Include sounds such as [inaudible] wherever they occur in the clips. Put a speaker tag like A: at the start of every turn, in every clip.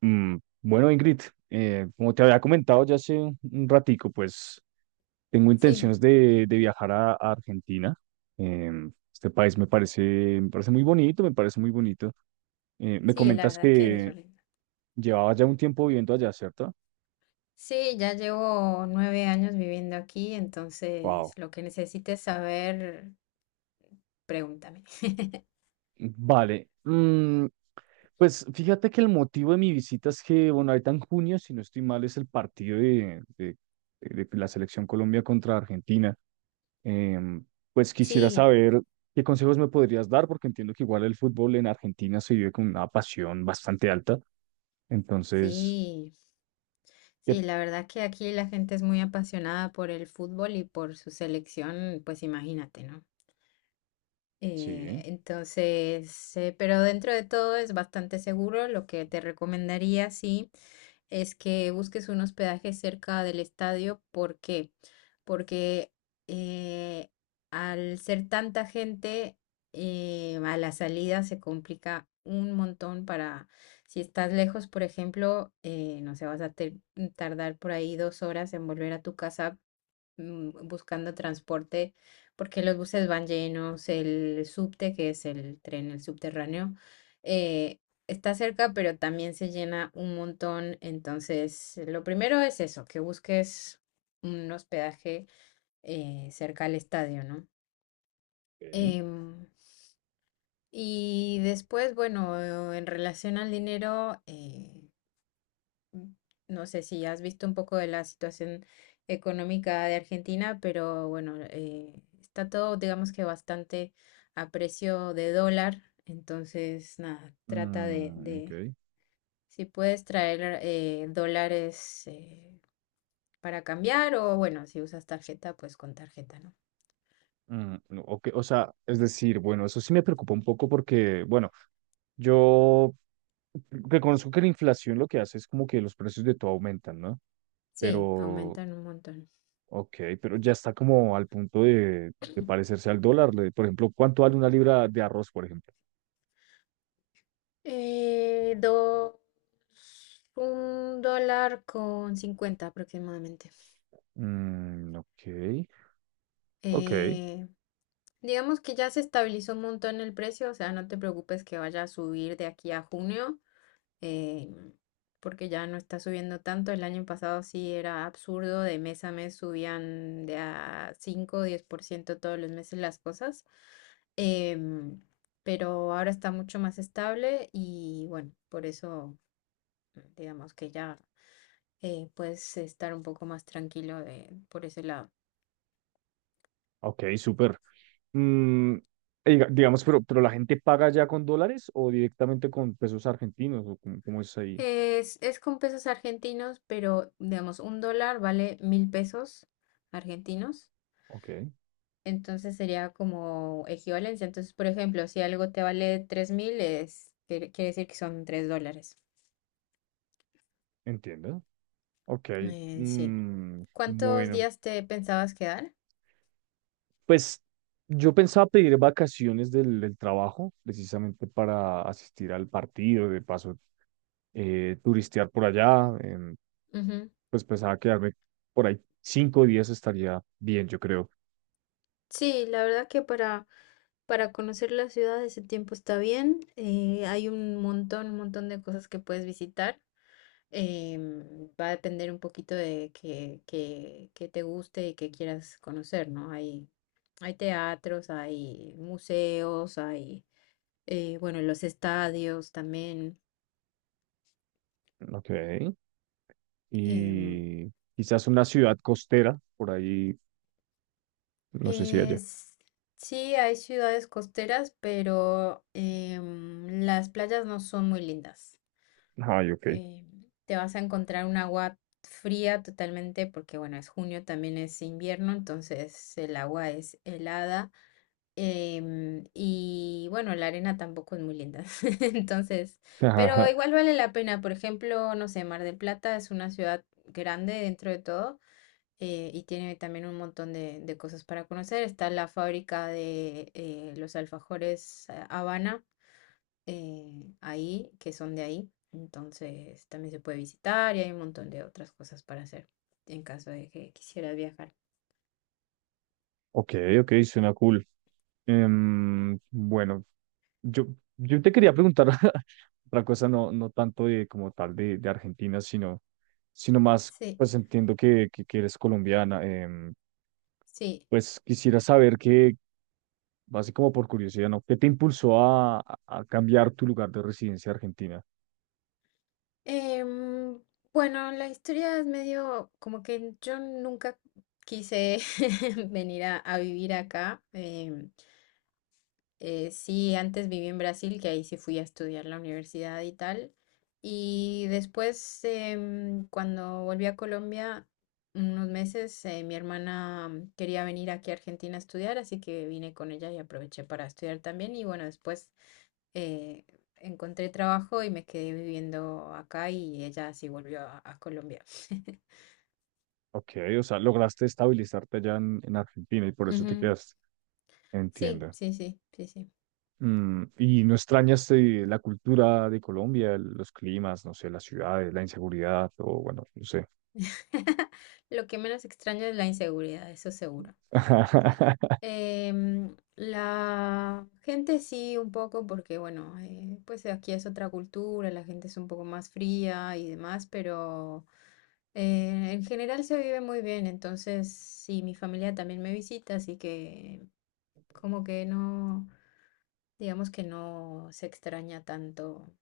A: Mm, bueno, Ingrid, como te había comentado ya hace un ratico, pues tengo
B: Sí,
A: intenciones de viajar a Argentina. Este país me parece muy bonito, me parece muy bonito. Me
B: sí, la
A: comentas
B: verdad que es
A: que
B: re lindo.
A: llevabas ya un tiempo viviendo allá, ¿cierto?
B: Sí, ya llevo 9 años viviendo aquí,
A: Wow.
B: entonces lo que necesites saber, pregúntame. [laughs]
A: Vale. Pues fíjate que el motivo de mi visita es que, bueno, ahorita en junio, si no estoy mal, es el partido de de la selección Colombia contra Argentina. Em, pues quisiera
B: Sí,
A: saber qué consejos me podrías dar, porque entiendo que igual el fútbol en Argentina se vive con una pasión bastante alta. Entonces,
B: sí,
A: ¿qué-
B: sí, la verdad que aquí la gente es muy apasionada por el fútbol y por su selección, pues imagínate, ¿no?
A: sí,
B: Entonces, pero dentro de todo es bastante seguro. Lo que te recomendaría, sí, es que busques un hospedaje cerca del estadio. ¿Por qué? Porque eh, al ser tanta gente, a la salida se complica un montón para, si estás lejos, por ejemplo, no sé, tardar por ahí 2 horas en volver a tu casa, buscando transporte, porque los buses van llenos, el subte, que es el tren, el subterráneo, eh, está cerca, pero también se llena un montón. Entonces, lo primero es eso, que busques un hospedaje, cerca al estadio, ¿no?
A: ok.
B: Em, y después, bueno, en relación al dinero, mm, no sé si has visto un poco de la situación económica de Argentina, pero bueno, está todo, digamos que bastante a precio de dólar. Entonces, nada, trata de,
A: Mm, ok.
B: de si puedes traer, dólares, para cambiar o bueno, si usas tarjeta, pues con tarjeta, ¿no?
A: Mm, no, ok. O sea, es decir, bueno, eso sí me preocupa un poco porque, bueno, yo reconozco que la inflación lo que hace es como que los precios de todo aumentan, ¿no?
B: Sí,
A: Pero,
B: aumentan un montón.
A: ok, pero ya está como al punto de parecerse al dólar. Por ejemplo, ¿cuánto vale una libra de arroz, por ejemplo?
B: Eh, dos, un dólar con 50 aproximadamente.
A: Mm, ok, ok,
B: Eh, Digamos que ya se estabilizó un montón el precio, o sea, no te preocupes que vaya a subir de aquí a junio, eh, porque ya no está subiendo tanto. El año pasado sí era absurdo, de mes a mes subían de a 5 o 10% todos los meses las cosas, em, pero ahora está mucho más estable y bueno, por eso digamos que ya, puedes estar un poco más tranquilo de, por ese lado.
A: ok, súper. Mm, digamos, pero la gente paga ya con dólares o directamente con pesos argentinos o cómo es ahí.
B: Es con pesos argentinos, pero digamos, un dólar vale 1000 pesos argentinos.
A: Ok,
B: Entonces sería como equivalencia. Entonces, por ejemplo, si algo te vale 3000, es, quiere, quiere decir que son $3.
A: entiendo. Ok,
B: Sí. ¿Cuántos
A: bueno,
B: días te pensabas quedar?
A: pues yo pensaba pedir vacaciones del trabajo precisamente para asistir al partido, de paso, turistear por allá,
B: Ujú.
A: pues pensaba quedarme por ahí 5 días estaría bien, yo creo.
B: Sí, la verdad que para conocer la ciudad ese tiempo está bien. Hay un montón de cosas que puedes visitar. Va a depender un poquito de que te guste y que quieras conocer, ¿no? Hay teatros, hay museos, hay, bueno, los estadios también.
A: Ok.
B: em,
A: Y quizás una ciudad costera, por ahí, no sé si allá.
B: es, sí, hay ciudades costeras, pero las playas no son muy lindas.
A: Ay, ok.
B: Te vas a encontrar un agua fría totalmente porque, bueno, es junio, también es invierno, entonces el agua es helada. Y bueno, la arena tampoco es muy linda. [laughs] Entonces, pero
A: [laughs]
B: igual vale la pena. Por ejemplo, no sé, Mar del Plata es una ciudad grande dentro de todo, y tiene también un montón de cosas para conocer. Está la fábrica de, los alfajores, Habana, ahí, que son de ahí. Entonces, también se puede visitar y hay un montón de otras cosas para hacer en caso de que quisieras viajar.
A: Ok, ok, suena cool. Bueno, yo, yo te quería preguntar [laughs] otra cosa, no, no tanto de como tal de Argentina, sino más,
B: Sí,
A: pues entiendo que eres colombiana.
B: sí.
A: Pues quisiera saber que, así como por curiosidad, ¿no? ¿Qué te impulsó a cambiar tu lugar de residencia a Argentina?
B: Em, bueno, la historia es medio como que yo nunca quise [laughs] venir a vivir acá. Sí, antes viví en Brasil, que ahí sí fui a estudiar la universidad y tal. Y después, cuando volví a Colombia, unos meses, mi hermana, quería venir aquí a Argentina a estudiar, así que vine con ella y aproveché para estudiar también. Y bueno, después, eh, encontré trabajo y me quedé viviendo acá y ella sí volvió a Colombia. [laughs]
A: Ok, o sea, lograste estabilizarte allá en Argentina y por eso te
B: Ujú.
A: quedaste.
B: Sí,
A: Entiendo.
B: sí, sí, sí, sí.
A: ¿Y no extrañaste la cultura de Colombia, los climas, no sé, las ciudades, la inseguridad o bueno, no sé?
B: [laughs] Lo que menos extraño es la inseguridad, eso seguro.
A: [laughs]
B: La gente sí, un poco, porque bueno, pues aquí es otra cultura, la gente es un poco más fría y demás, pero, en general se vive muy bien, entonces sí, mi familia también me visita, así que como que no, digamos que no se extraña tanto.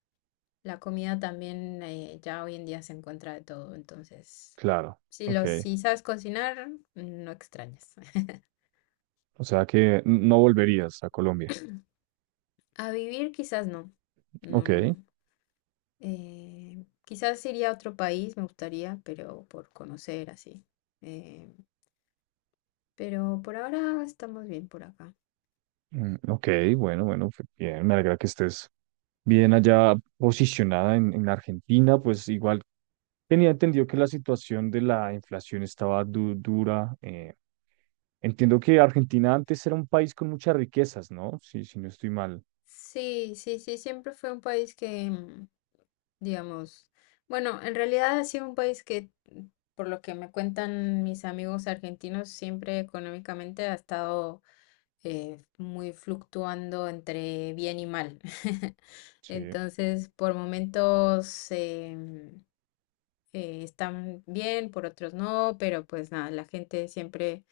B: La comida también, ya hoy en día se encuentra de todo, entonces
A: Claro, ok.
B: si sabes cocinar, no extrañas. [laughs]
A: O sea que no volverías a Colombia.
B: A vivir quizás no. No,
A: Ok,
B: no, no. Quizás iría a otro país, me gustaría, pero por conocer así. Eh, pero por ahora estamos bien por acá.
A: mm, ok, bueno, bueno, bien, me alegra que estés bien allá posicionada en Argentina, pues igual tenía entendido que la situación de la inflación estaba dura. Entiendo que Argentina antes era un país con muchas riquezas, ¿no? Sí, si no estoy mal.
B: Sí, sí, sí, siempre fue un país que, digamos, bueno, en realidad ha sido un país que, por lo que me cuentan mis amigos argentinos, siempre económicamente ha estado, muy fluctuando entre bien y mal. [laughs]
A: Sí.
B: Entonces, por momentos, están bien, por otros no, pero pues nada, la gente siempre,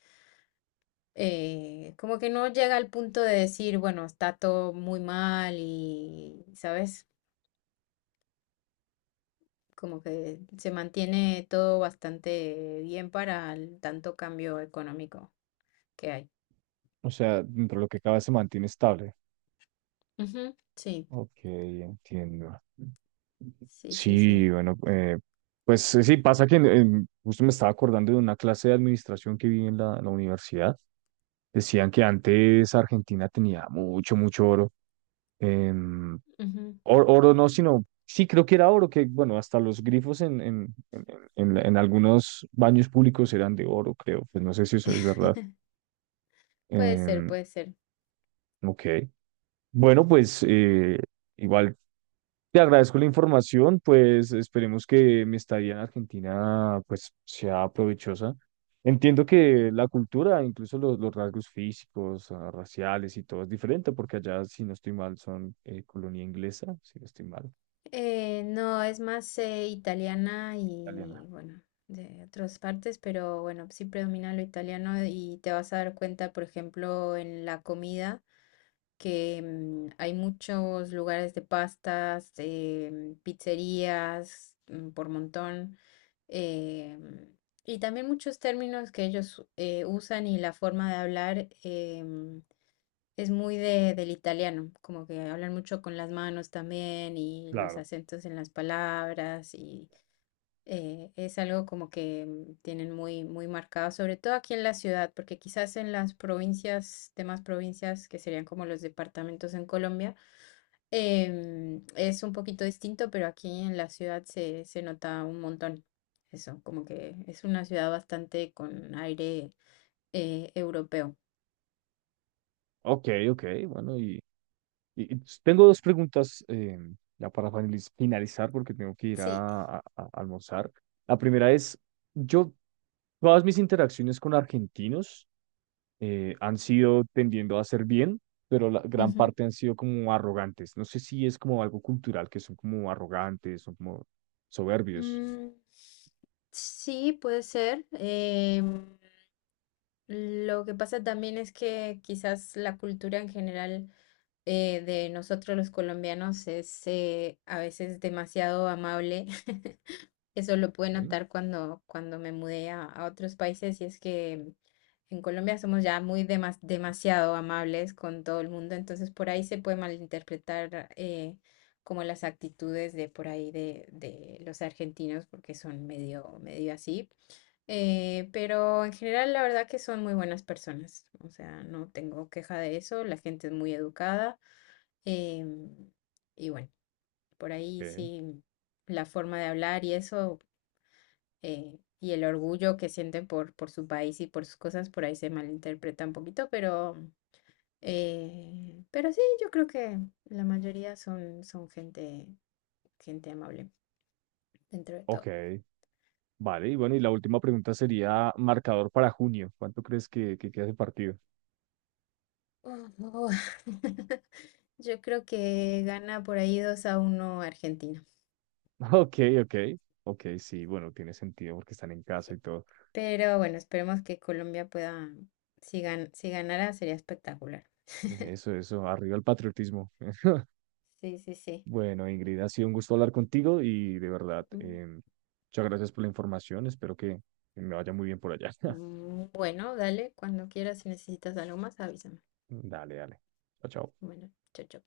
B: como que no llega al punto de decir, bueno, está todo muy mal y, ¿sabes? Como que se mantiene todo bastante bien para el tanto cambio económico que hay.
A: O sea, dentro de lo que cabe se mantiene estable.
B: Ujú. Sí,
A: Ok, entiendo.
B: sí, sí, sí.
A: Sí, bueno, pues sí, pasa que justo me estaba acordando de una clase de administración que vi en la universidad. Decían que antes Argentina tenía mucho, mucho oro. em,
B: Ujú.
A: Oro no, sino, sí, creo que era oro, que bueno, hasta los grifos en algunos baños públicos eran de oro, creo. Pues no sé si eso es verdad.
B: Puede ser,
A: Em,
B: puede ser.
A: ok. Bueno, pues igual. Te agradezco la información, pues esperemos que mi estadía en Argentina pues sea provechosa. Entiendo que la cultura, incluso los rasgos físicos, ah, raciales y todo es diferente, porque allá, si no estoy mal, son colonia inglesa, si no estoy mal,
B: No, es más, italiana
A: italiana.
B: y bueno, de otras partes, pero bueno, sí predomina lo italiano y te vas a dar cuenta, por ejemplo, en la comida, que, hay muchos lugares de pastas, pizzerías, por montón, em, y también muchos términos que ellos, usan y la forma de hablar. Es muy del italiano, como que hablan mucho con las manos también y los
A: Claro.
B: acentos en las palabras y, es algo como que, tienen muy, muy marcado, sobre todo aquí en la ciudad, porque quizás en las provincias, demás provincias que serían como los departamentos en Colombia, es un poquito distinto, pero aquí en la ciudad se nota un montón. Eso, como que es una ciudad bastante con aire, europeo.
A: Ok, ok, bueno, y tengo dos preguntas ya para finalizar, porque tengo que ir
B: Sí.
A: a almorzar. La primera es, yo, todas mis interacciones con argentinos, han sido tendiendo a hacer bien, pero la gran parte han sido como arrogantes. No sé si es como algo cultural, que son como arrogantes, son como soberbios.
B: Mm, sí, puede ser. Lo que pasa también es que quizás la cultura en general, de nosotros los colombianos es, a veces demasiado amable. [laughs] Eso lo pude
A: Ok,
B: notar cuando me mudé a otros países y es que en Colombia somos ya muy demasiado amables con todo el mundo, entonces por ahí se puede malinterpretar, como las actitudes de por ahí de los argentinos porque son medio, medio así, pero en general la verdad que son muy buenas personas, o sea, no tengo queja de eso, la gente es muy educada, em, y bueno, por ahí
A: ok,
B: sí la forma de hablar y eso, y el orgullo que sienten por su país y por sus cosas, por ahí se malinterpreta un poquito, pero sí, yo creo que la mayoría son, gente amable dentro de todo.
A: ok. Vale, y bueno, y la última pregunta sería marcador para junio. ¿Cuánto crees que queda de partido?
B: Oh, oh. [laughs] Yo creo que gana por ahí 2-1 Argentina.
A: [laughs] Ok, ok, ok, sí, bueno, tiene sentido porque están en casa y todo.
B: Pero bueno, esperemos que Colombia pueda, si ganara sería espectacular.
A: Eso, arriba el patriotismo. [laughs]
B: Sí, sí, sí.
A: Bueno, Ingrid, ha sido un gusto hablar contigo y de verdad,
B: Mm,
A: muchas gracias por la información. Espero que me vaya muy bien por allá. [laughs]
B: mm, bueno, dale, cuando quieras, si necesitas algo más, avísame.
A: Dale, dale. Chao, chao.
B: Bueno, chao, chao.